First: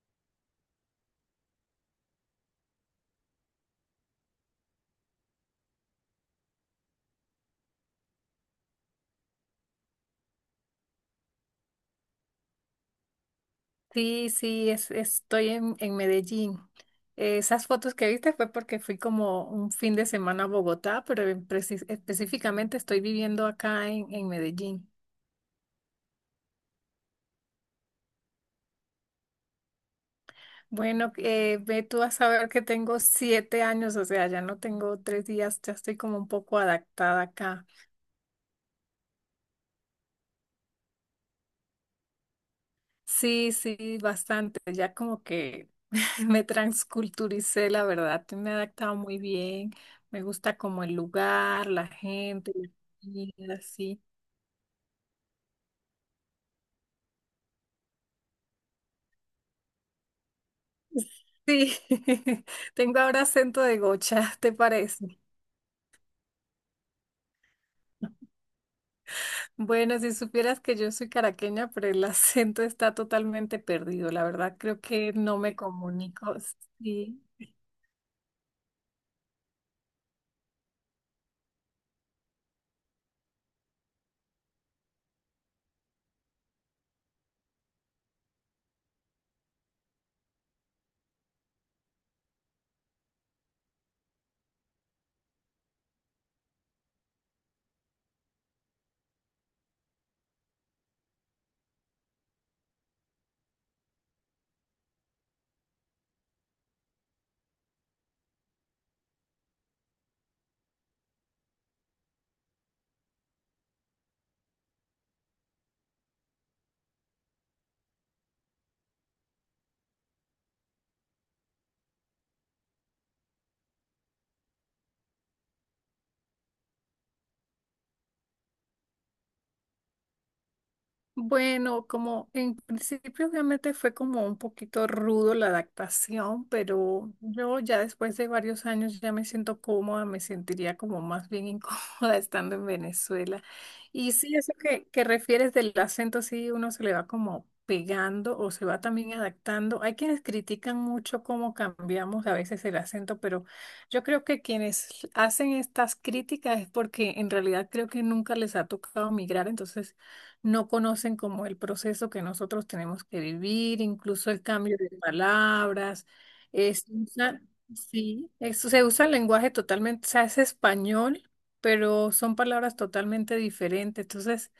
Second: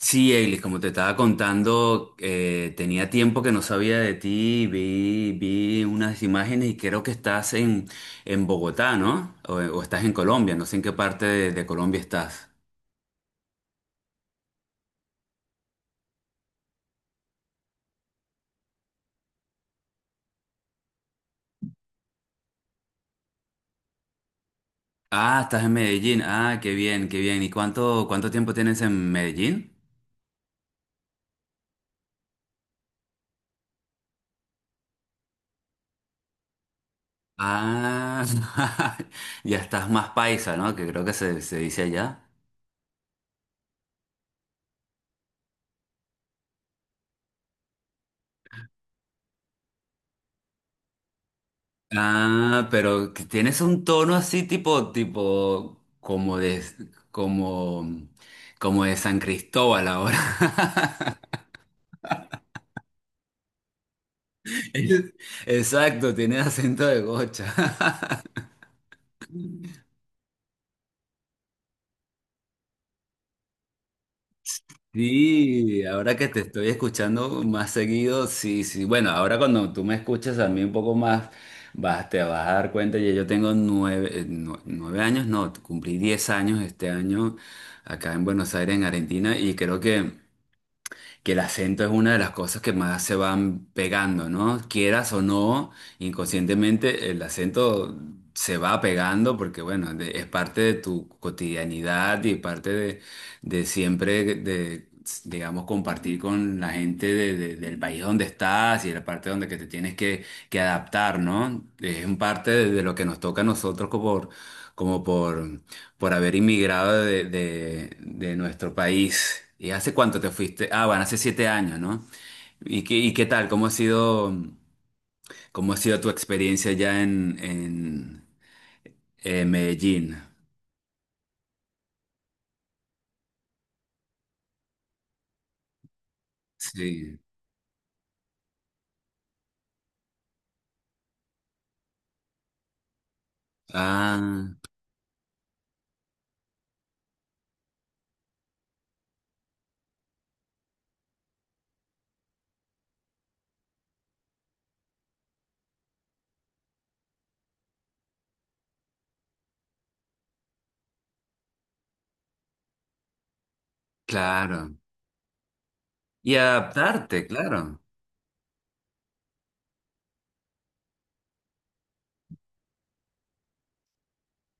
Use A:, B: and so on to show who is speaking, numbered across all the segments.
A: Sí, Eilis, como te estaba contando, tenía tiempo que no sabía de ti, vi unas imágenes y creo que estás en Bogotá, ¿no? O estás en Colombia, no sé en qué parte de Colombia estás.
B: Sí, sí, estoy en Medellín. Esas fotos que viste fue porque fui como un fin de semana a Bogotá, pero específicamente estoy viviendo acá en Medellín.
A: Ah, estás en Medellín, ah, qué bien, qué bien. ¿Y cuánto tiempo tienes en Medellín?
B: Bueno, ve tú a saber que tengo 7 años, o sea, ya no tengo tres días, ya estoy como un poco adaptada acá.
A: Ah, ya estás más paisa, ¿no? Que creo que se dice allá.
B: Sí, sí, bastante, ya como que me transculturicé, la verdad, me he adaptado muy bien, me gusta como el lugar, la gente,
A: Ah,
B: la
A: pero que tienes
B: comida,
A: un
B: sí.
A: tono así como de, como, como de San Cristóbal ahora.
B: Sí, tengo ahora acento de gocha, ¿te
A: Es-
B: parece?
A: Exacto, tienes acento de gocha.
B: Bueno, si supieras que yo soy caraqueña, pero el acento está totalmente perdido. La verdad, creo que no me
A: Sí, ahora que
B: comunico.
A: te estoy
B: Sí.
A: escuchando más seguido, sí, sí. Bueno, ahora cuando tú me escuches a mí un poco más, te vas a dar cuenta, ya yo tengo nueve años, no, cumplí 10 años este año acá en Buenos Aires, en Argentina, y creo que el acento es una de las cosas que más se van pegando, ¿no? Quieras o no, inconscientemente el acento se va pegando porque, bueno, es parte de tu cotidianidad y parte de siempre, de, digamos, compartir con la gente del país donde estás y la parte donde que te tienes que adaptar, ¿no? Es un parte de lo que nos toca a nosotros como, por como por por haber inmigrado de nuestro país. ¿Y hace cuánto te fuiste? Ah, bueno, hace 7 años, ¿no? ¿Y y qué tal? Cómo ha sido tu experiencia ya en Medellín?
B: Bueno, como en principio obviamente fue como un poquito rudo la adaptación, pero
A: Sí.
B: yo ya después de varios años ya me siento cómoda, me sentiría como más bien incómoda estando en Venezuela. Y sí,
A: Ah,
B: eso que refieres del acento, sí, uno se le va como pegando o se va también adaptando. Hay quienes critican mucho cómo cambiamos a veces el acento, pero yo creo que quienes hacen estas críticas es porque en realidad creo que nunca les ha tocado migrar, entonces no conocen como el proceso que nosotros tenemos que vivir, incluso el
A: claro.
B: cambio de palabras.
A: Y
B: Es,
A: adaptarte,
B: usa-
A: claro.
B: sí, eso se usa el lenguaje totalmente, o sea, es español, pero son palabras totalmente diferentes. Entonces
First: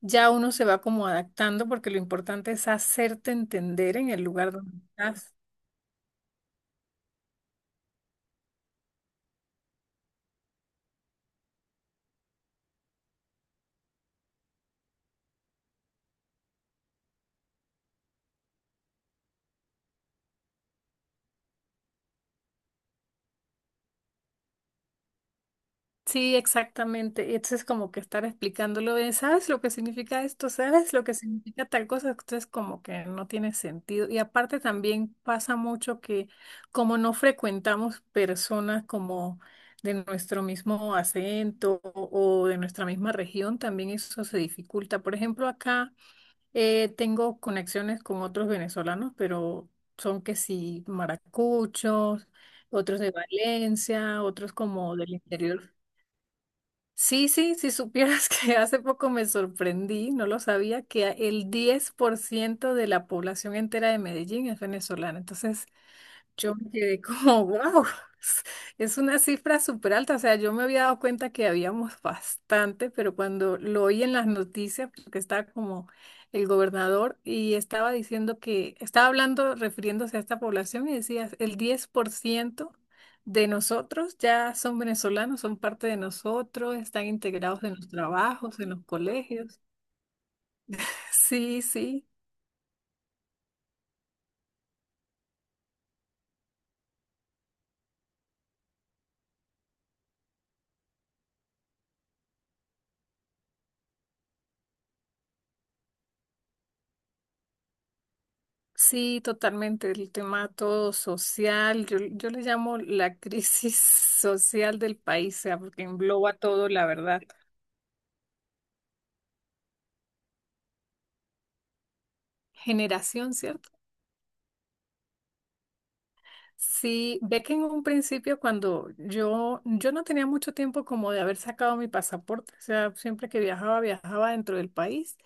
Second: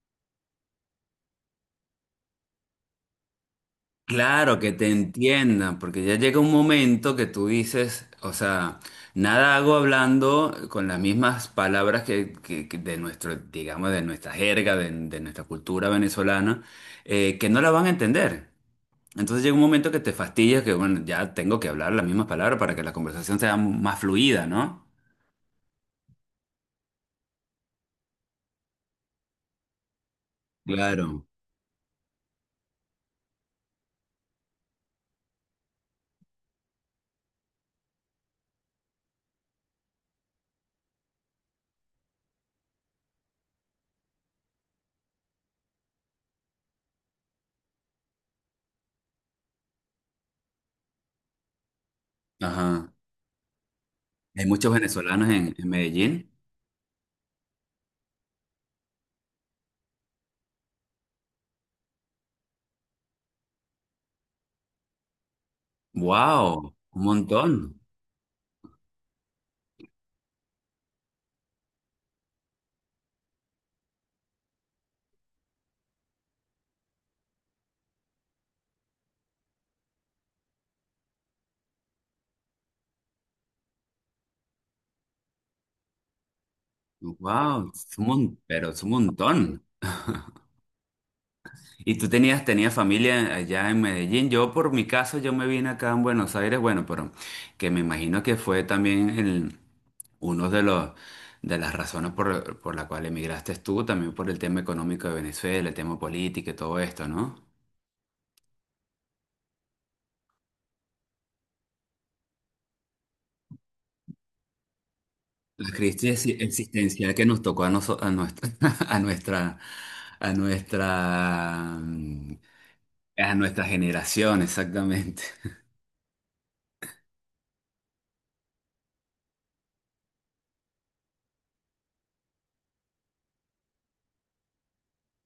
B: ya uno se va como adaptando porque lo importante es hacerte entender en el lugar
A: Claro, que
B: donde
A: te
B: estás.
A: entiendan, porque ya llega un momento que tú dices, o sea, nada hago hablando con las mismas palabras que, que de nuestro, digamos, de nuestra jerga, de nuestra cultura venezolana, que no la van a entender. Entonces llega un momento que te fastidias, que bueno, ya tengo que hablar las mismas palabras para que la conversación sea más fluida, ¿no?
B: Sí, exactamente. Y entonces es como que estar explicándolo de, ¿sabes lo que significa esto? ¿Sabes lo que
A: Claro.
B: significa tal cosa? Entonces como que no tiene sentido. Y aparte también pasa mucho que como no frecuentamos personas como de nuestro mismo acento o de nuestra misma región, también eso se dificulta. Por ejemplo, acá tengo conexiones con otros venezolanos, pero son que sí maracuchos,
A: Ajá.
B: otros de Valencia,
A: Hay
B: otros
A: muchos
B: como del
A: venezolanos en
B: interior.
A: Medellín.
B: Sí, sí, si supieras que hace poco me sorprendí, no lo sabía, que el 10% de la población entera de Medellín es venezolana. Entonces, yo me
A: ¡Wow! Un
B: quedé como,
A: montón.
B: wow, es una cifra súper alta. O sea, yo me había dado cuenta que habíamos bastante, pero cuando lo oí en las noticias, porque estaba como el gobernador y estaba diciendo que, estaba hablando, refiriéndose a esta población y decía, el 10% de nosotros ya son venezolanos, son parte de nosotros, están integrados
A: ¡Wow!
B: en los
A: Es un
B: trabajos,
A: pero
B: en
A: es
B: los
A: un
B: colegios.
A: montón.
B: Sí,
A: ¿Y
B: sí.
A: tú tenías familia allá en Medellín? Yo, por mi caso, yo me vine acá en Buenos Aires, bueno, pero que me imagino que fue también uno de los, de las razones por la cual emigraste tú, también por el tema económico de Venezuela, el tema político y todo esto, ¿no?
B: Sí, totalmente. El tema todo social, yo le llamo la crisis social del país, o sea,
A: La
B: porque
A: crisis
B: engloba todo, la
A: existencial
B: verdad.
A: que nos tocó a, a nuestra, a nuestra, a nuestra,
B: Generación,
A: a nuestra
B: ¿cierto?
A: generación, exactamente.
B: Sí, ve que en un principio cuando yo no tenía mucho tiempo como de haber sacado mi pasaporte, o sea, siempre que viajaba, viajaba dentro del país,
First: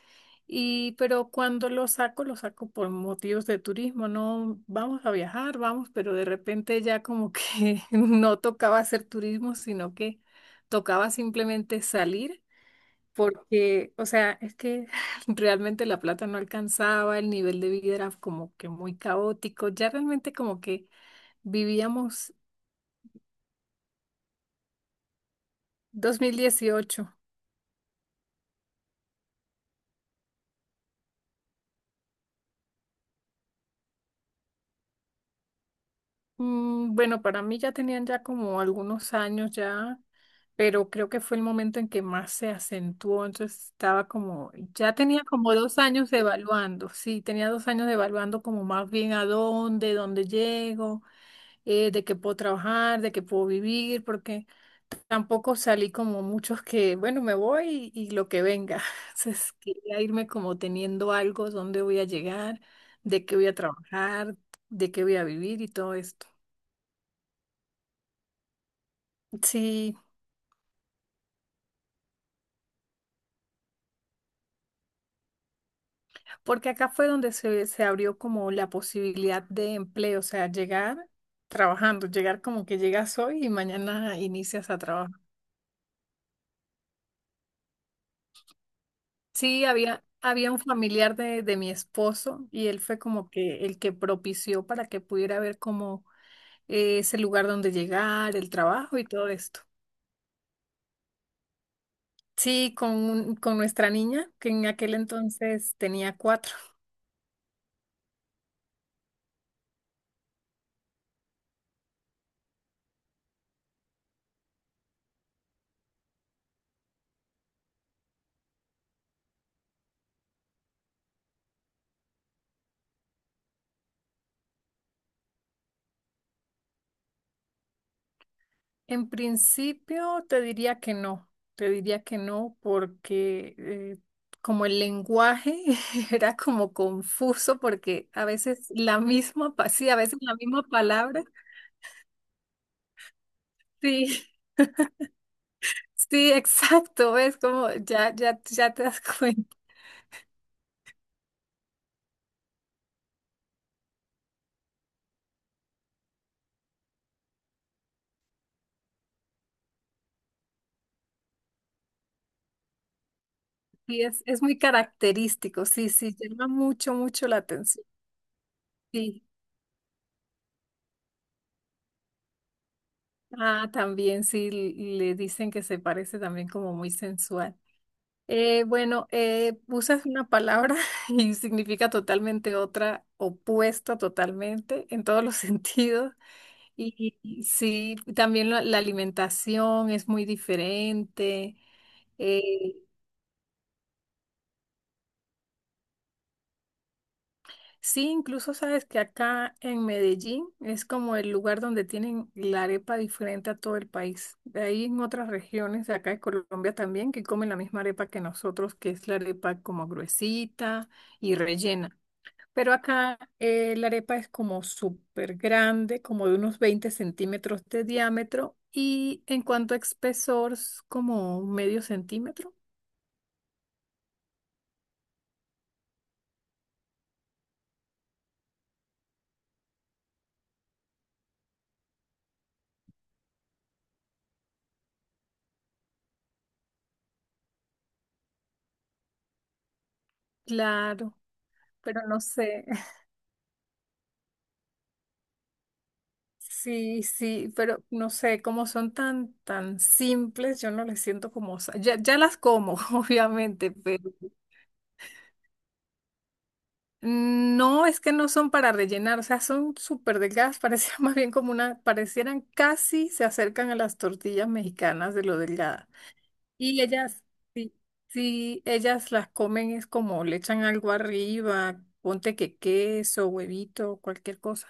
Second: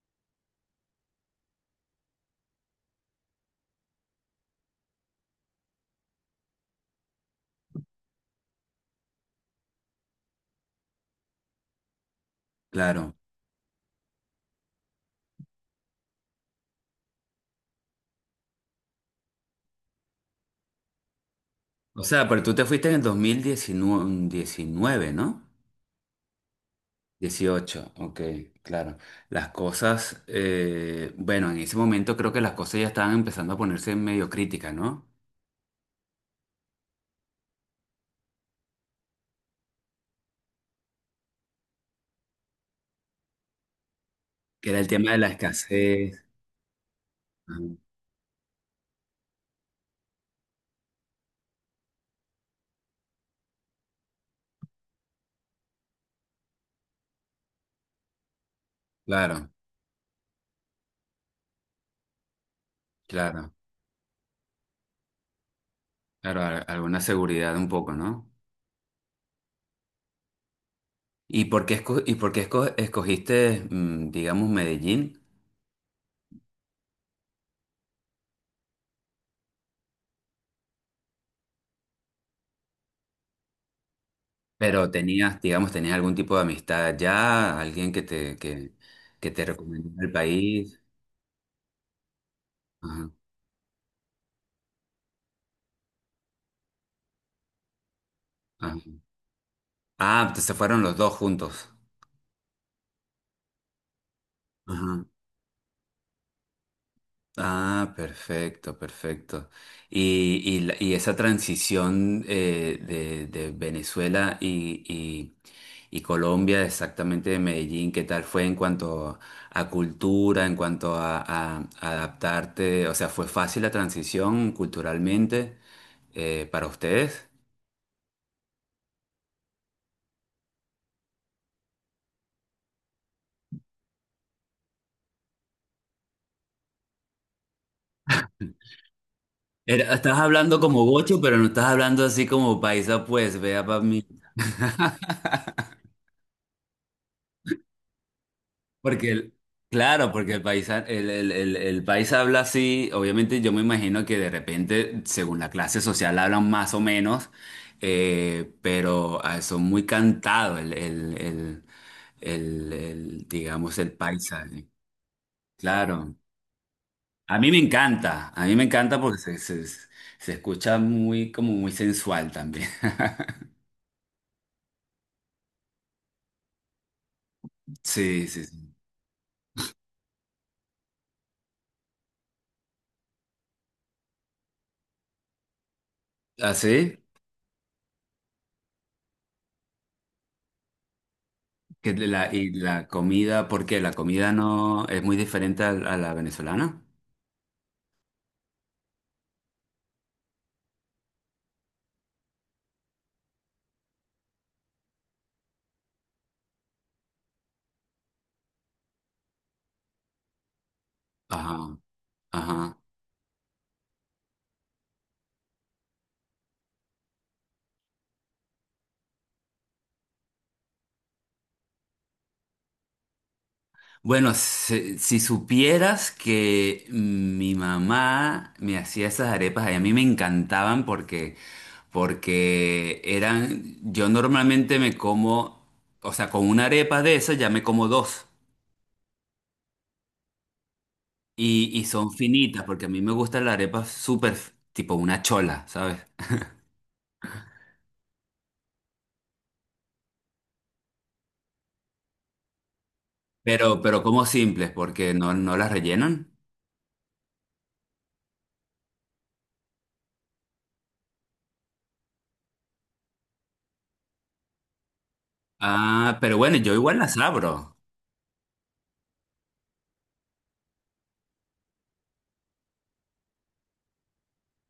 B: y pero cuando lo saco por motivos de turismo, no vamos a viajar, vamos, pero de repente ya como que no tocaba hacer turismo, sino que tocaba simplemente salir
A: Claro.
B: porque, o sea, es que realmente la plata no alcanzaba, el nivel de vida era como que muy caótico, ya realmente como que
A: O sea,
B: vivíamos
A: pero tú te fuiste en el 2019, ¿no?
B: 2018.
A: Dieciocho, ok, claro. Las cosas, bueno, en ese momento creo que las cosas ya estaban empezando a ponerse medio críticas, ¿no?
B: Mm, bueno, para mí ya tenían ya como algunos años ya, pero creo que fue el momento en que más se acentuó, entonces estaba como,
A: Que era el
B: ya
A: tema de
B: tenía
A: la
B: como 2 años
A: escasez.
B: evaluando, sí, tenía dos
A: Ajá.
B: años evaluando como más bien a dónde llego, de qué puedo trabajar, de qué puedo vivir, porque... Tampoco salí como muchos que, bueno, me voy y lo que venga.
A: Claro,
B: Entonces, quería irme como teniendo algo, dónde voy a llegar, de qué voy
A: claro,
B: a trabajar, de qué voy a vivir y todo esto.
A: claro, alguna seguridad un poco, ¿no?
B: Sí,
A: ¿Y por qué, y por qué escogiste, mm, digamos, Medellín?
B: porque acá fue donde se abrió como la posibilidad de empleo, o sea, llegar trabajando, llegar como que llegas hoy y mañana inicias a
A: Pero
B: trabajar.
A: digamos, tenías algún tipo de amistad allá, alguien que que te
B: Sí,
A: recomendó el
B: había un
A: país.
B: familiar de mi esposo y él fue
A: Ajá,
B: como que el que propició para que pudiera ver como es el lugar donde llegar, el
A: ajá.
B: trabajo y todo esto.
A: Ah, se fueron los dos juntos.
B: Sí, con, con nuestra niña, que en aquel
A: Ajá.
B: entonces tenía cuatro.
A: Ah, perfecto, perfecto. Y y esa transición de Venezuela y Colombia, exactamente de Medellín, ¿qué tal fue en cuanto a cultura, en cuanto a adaptarte? O sea, ¿fue fácil la transición culturalmente para ustedes?
B: En principio te diría que no, te diría que no porque como el lenguaje era como confuso porque a veces la misma, sí, a
A: Estás
B: veces la
A: hablando
B: misma
A: como gocho,
B: palabra.
A: pero no estás hablando así como paisa, pues, vea para mí.
B: Sí, sí, exacto, es como ya te das
A: Porque el,
B: cuenta.
A: claro, porque el paisa, el paisa habla así, obviamente yo me imagino que de repente, según la clase social, hablan más o menos, pero ah, son muy cantados digamos, el
B: Sí, es
A: paisa.
B: muy
A: Eh,
B: característico, sí,
A: claro.
B: sí, llama mucho, mucho
A: A
B: la
A: mí me
B: atención.
A: encanta, a mí me encanta porque
B: Sí.
A: se escucha muy, como muy sensual también.
B: Ah, también sí, le dicen que se parece también como muy sensual.
A: Sí,
B: Eh,
A: sí.
B: bueno, eh, usas una palabra y significa totalmente otra, opuesta totalmente en todos los sentidos.
A: ¿Ah, sí? ¿Así?
B: Y sí, también la alimentación es muy diferente.
A: Que la,
B: eh,
A: y la comida, ¿por qué? ¿La comida no es muy diferente a la venezolana?
B: Sí, incluso sabes que acá en Medellín es como el lugar donde tienen la arepa diferente a todo el país. De ahí en otras regiones de acá de Colombia también que comen la misma arepa que nosotros, que es la arepa como gruesita y
A: Ajá,
B: rellena. Pero
A: ajá.
B: acá la arepa es como súper grande, como de unos 20 centímetros de diámetro y en cuanto a espesor, es como medio centímetro.
A: Bueno, si supieras que mi mamá me hacía esas arepas, y a mí me encantaban porque, porque eran, yo normalmente me como, o sea, con una arepa de esas ya me como dos.
B: Claro,
A: Y
B: pero
A: son
B: no
A: finitas,
B: sé.
A: porque a mí me gustan las arepas súper, tipo una chola, ¿sabes?
B: Sí, sí, pero no sé, como son tan, tan simples, yo no les siento como, ya las como, obviamente,
A: Pero
B: pero
A: como simples, porque no las rellenan.
B: no es que no son para rellenar, o sea, son súper delgadas, parecían más bien como una, parecieran casi se acercan a las tortillas mexicanas de lo delgada.
A: Ah, pero bueno, yo
B: Y
A: igual las
B: ellas, sí,
A: abro.
B: sí, ellas las comen es como le echan algo arriba, ponte que queso, huevito, cualquier cosa.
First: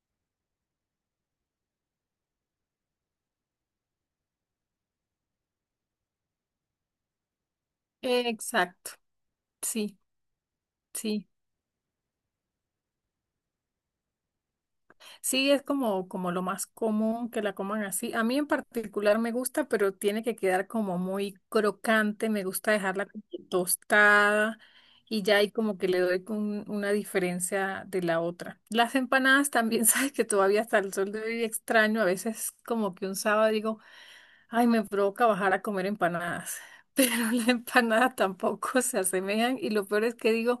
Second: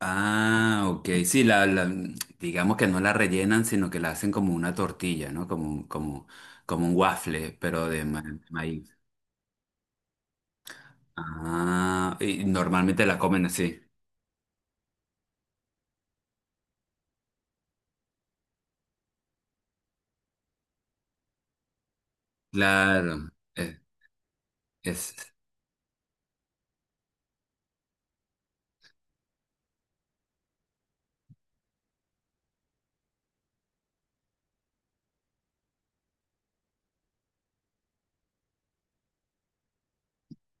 A: Ah, ok. Sí, digamos que no la rellenan, sino que la hacen como una tortilla, ¿no? Como un waffle, pero de de
B: Exacto,
A: maíz.
B: sí, sí.
A: Ah, y normalmente la comen así.
B: Sí, es como, como lo más común que la coman así. A mí en particular me gusta, pero tiene que quedar como muy crocante. Me gusta dejarla como
A: Claro. Eh,
B: tostada
A: es,
B: y ya ahí como que le doy con una diferencia de la otra. Las empanadas también, sabes que todavía hasta el sol de hoy extraño. A veces como que un sábado digo, ay, me provoca bajar a comer empanadas. Pero las empanadas tampoco se asemejan y lo peor es que digo,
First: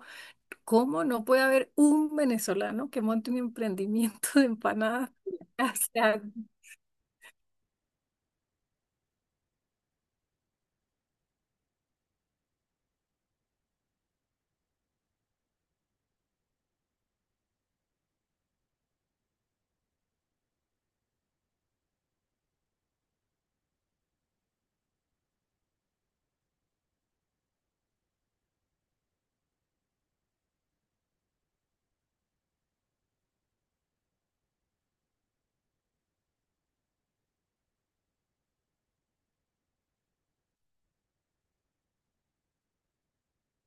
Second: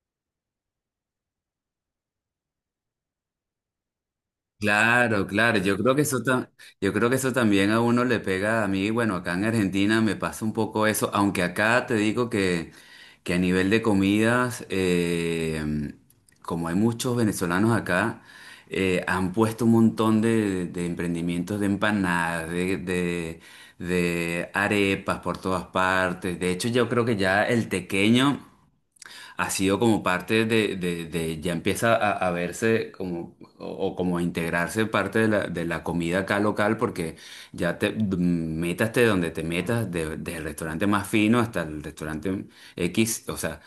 B: ¿cómo no puede haber un venezolano que monte un emprendimiento de empanadas?
A: claro, claro,
B: O
A: yo creo que eso
B: sea,
A: yo creo que eso también a uno le pega a mí, bueno, acá en Argentina me pasa un poco eso, aunque acá te digo que a nivel de comidas, como hay muchos venezolanos acá, han puesto un montón de emprendimientos de empanadas, de arepas por todas partes, de hecho yo creo que ya el tequeño ha sido como parte ya empieza a verse como, o como a integrarse parte de de la comida acá local, porque ya te mm, métaste donde te metas, desde el restaurante más fino hasta el restaurante X, o sea,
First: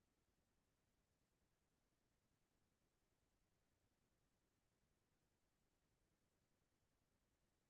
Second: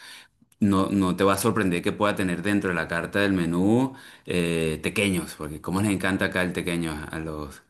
A: no te va a sorprender que pueda tener dentro de la carta del menú tequeños, porque como les encanta acá el tequeño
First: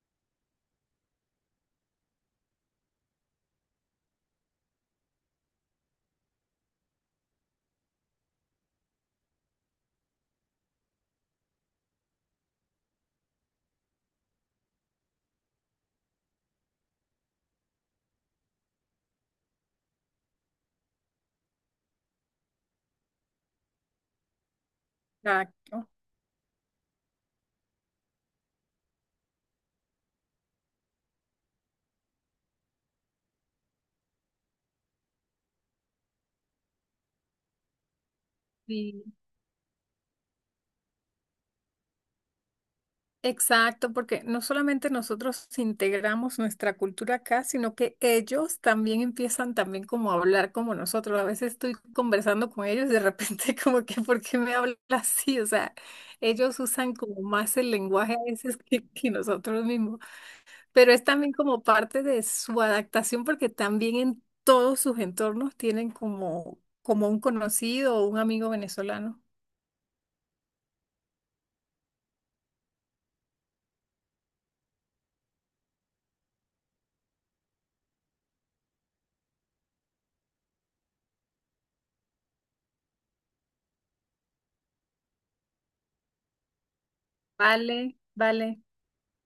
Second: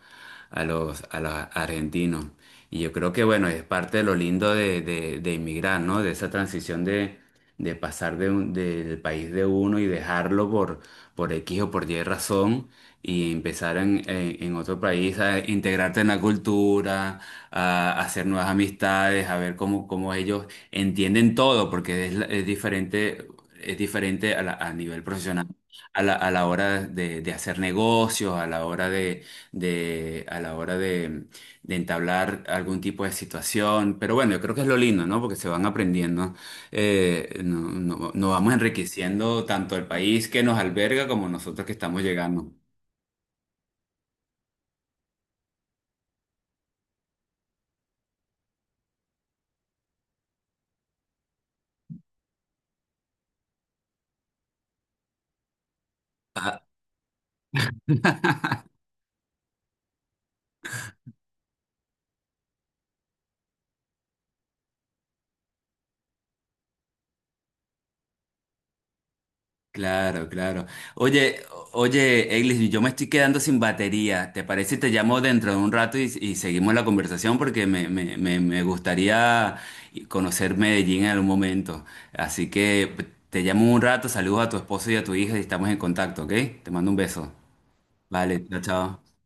A: a a los argentinos. Y yo creo que, bueno, es parte de lo lindo de inmigrar, ¿no? De esa transición de pasar de del país de uno y dejarlo por X o por Y razón y empezar en otro país a integrarte en la cultura, a hacer nuevas amistades, a ver cómo, cómo ellos entienden todo, porque es, es diferente a nivel profesional
B: exacto.
A: a a la hora de hacer negocios, a la hora a la hora de entablar algún tipo de situación. Pero bueno, yo creo que es lo lindo, ¿no? Porque se van aprendiendo, nos vamos
B: Sí.
A: enriqueciendo tanto el país que nos alberga como nosotros que estamos llegando.
B: Exacto, porque no solamente nosotros integramos nuestra cultura acá, sino que ellos también empiezan también como a hablar como nosotros. A veces estoy conversando con ellos y de repente como que, ¿por qué me hablas así? O sea, ellos usan como más el lenguaje a veces que nosotros mismos. Pero es también como parte de su adaptación porque también en todos sus entornos tienen como, como un conocido o un amigo venezolano.
A: Claro, claro. Oye, oye, Eglis, yo me estoy quedando sin batería. ¿Te parece si te llamo dentro de un rato y seguimos la conversación? Porque me gustaría conocer Medellín en algún momento. Así que te llamo un rato, saludos a tu esposo y a tu hija y estamos en contacto, ¿ok? Te mando un beso.
B: Vale,
A: Vale, chao,
B: vale.
A: chao.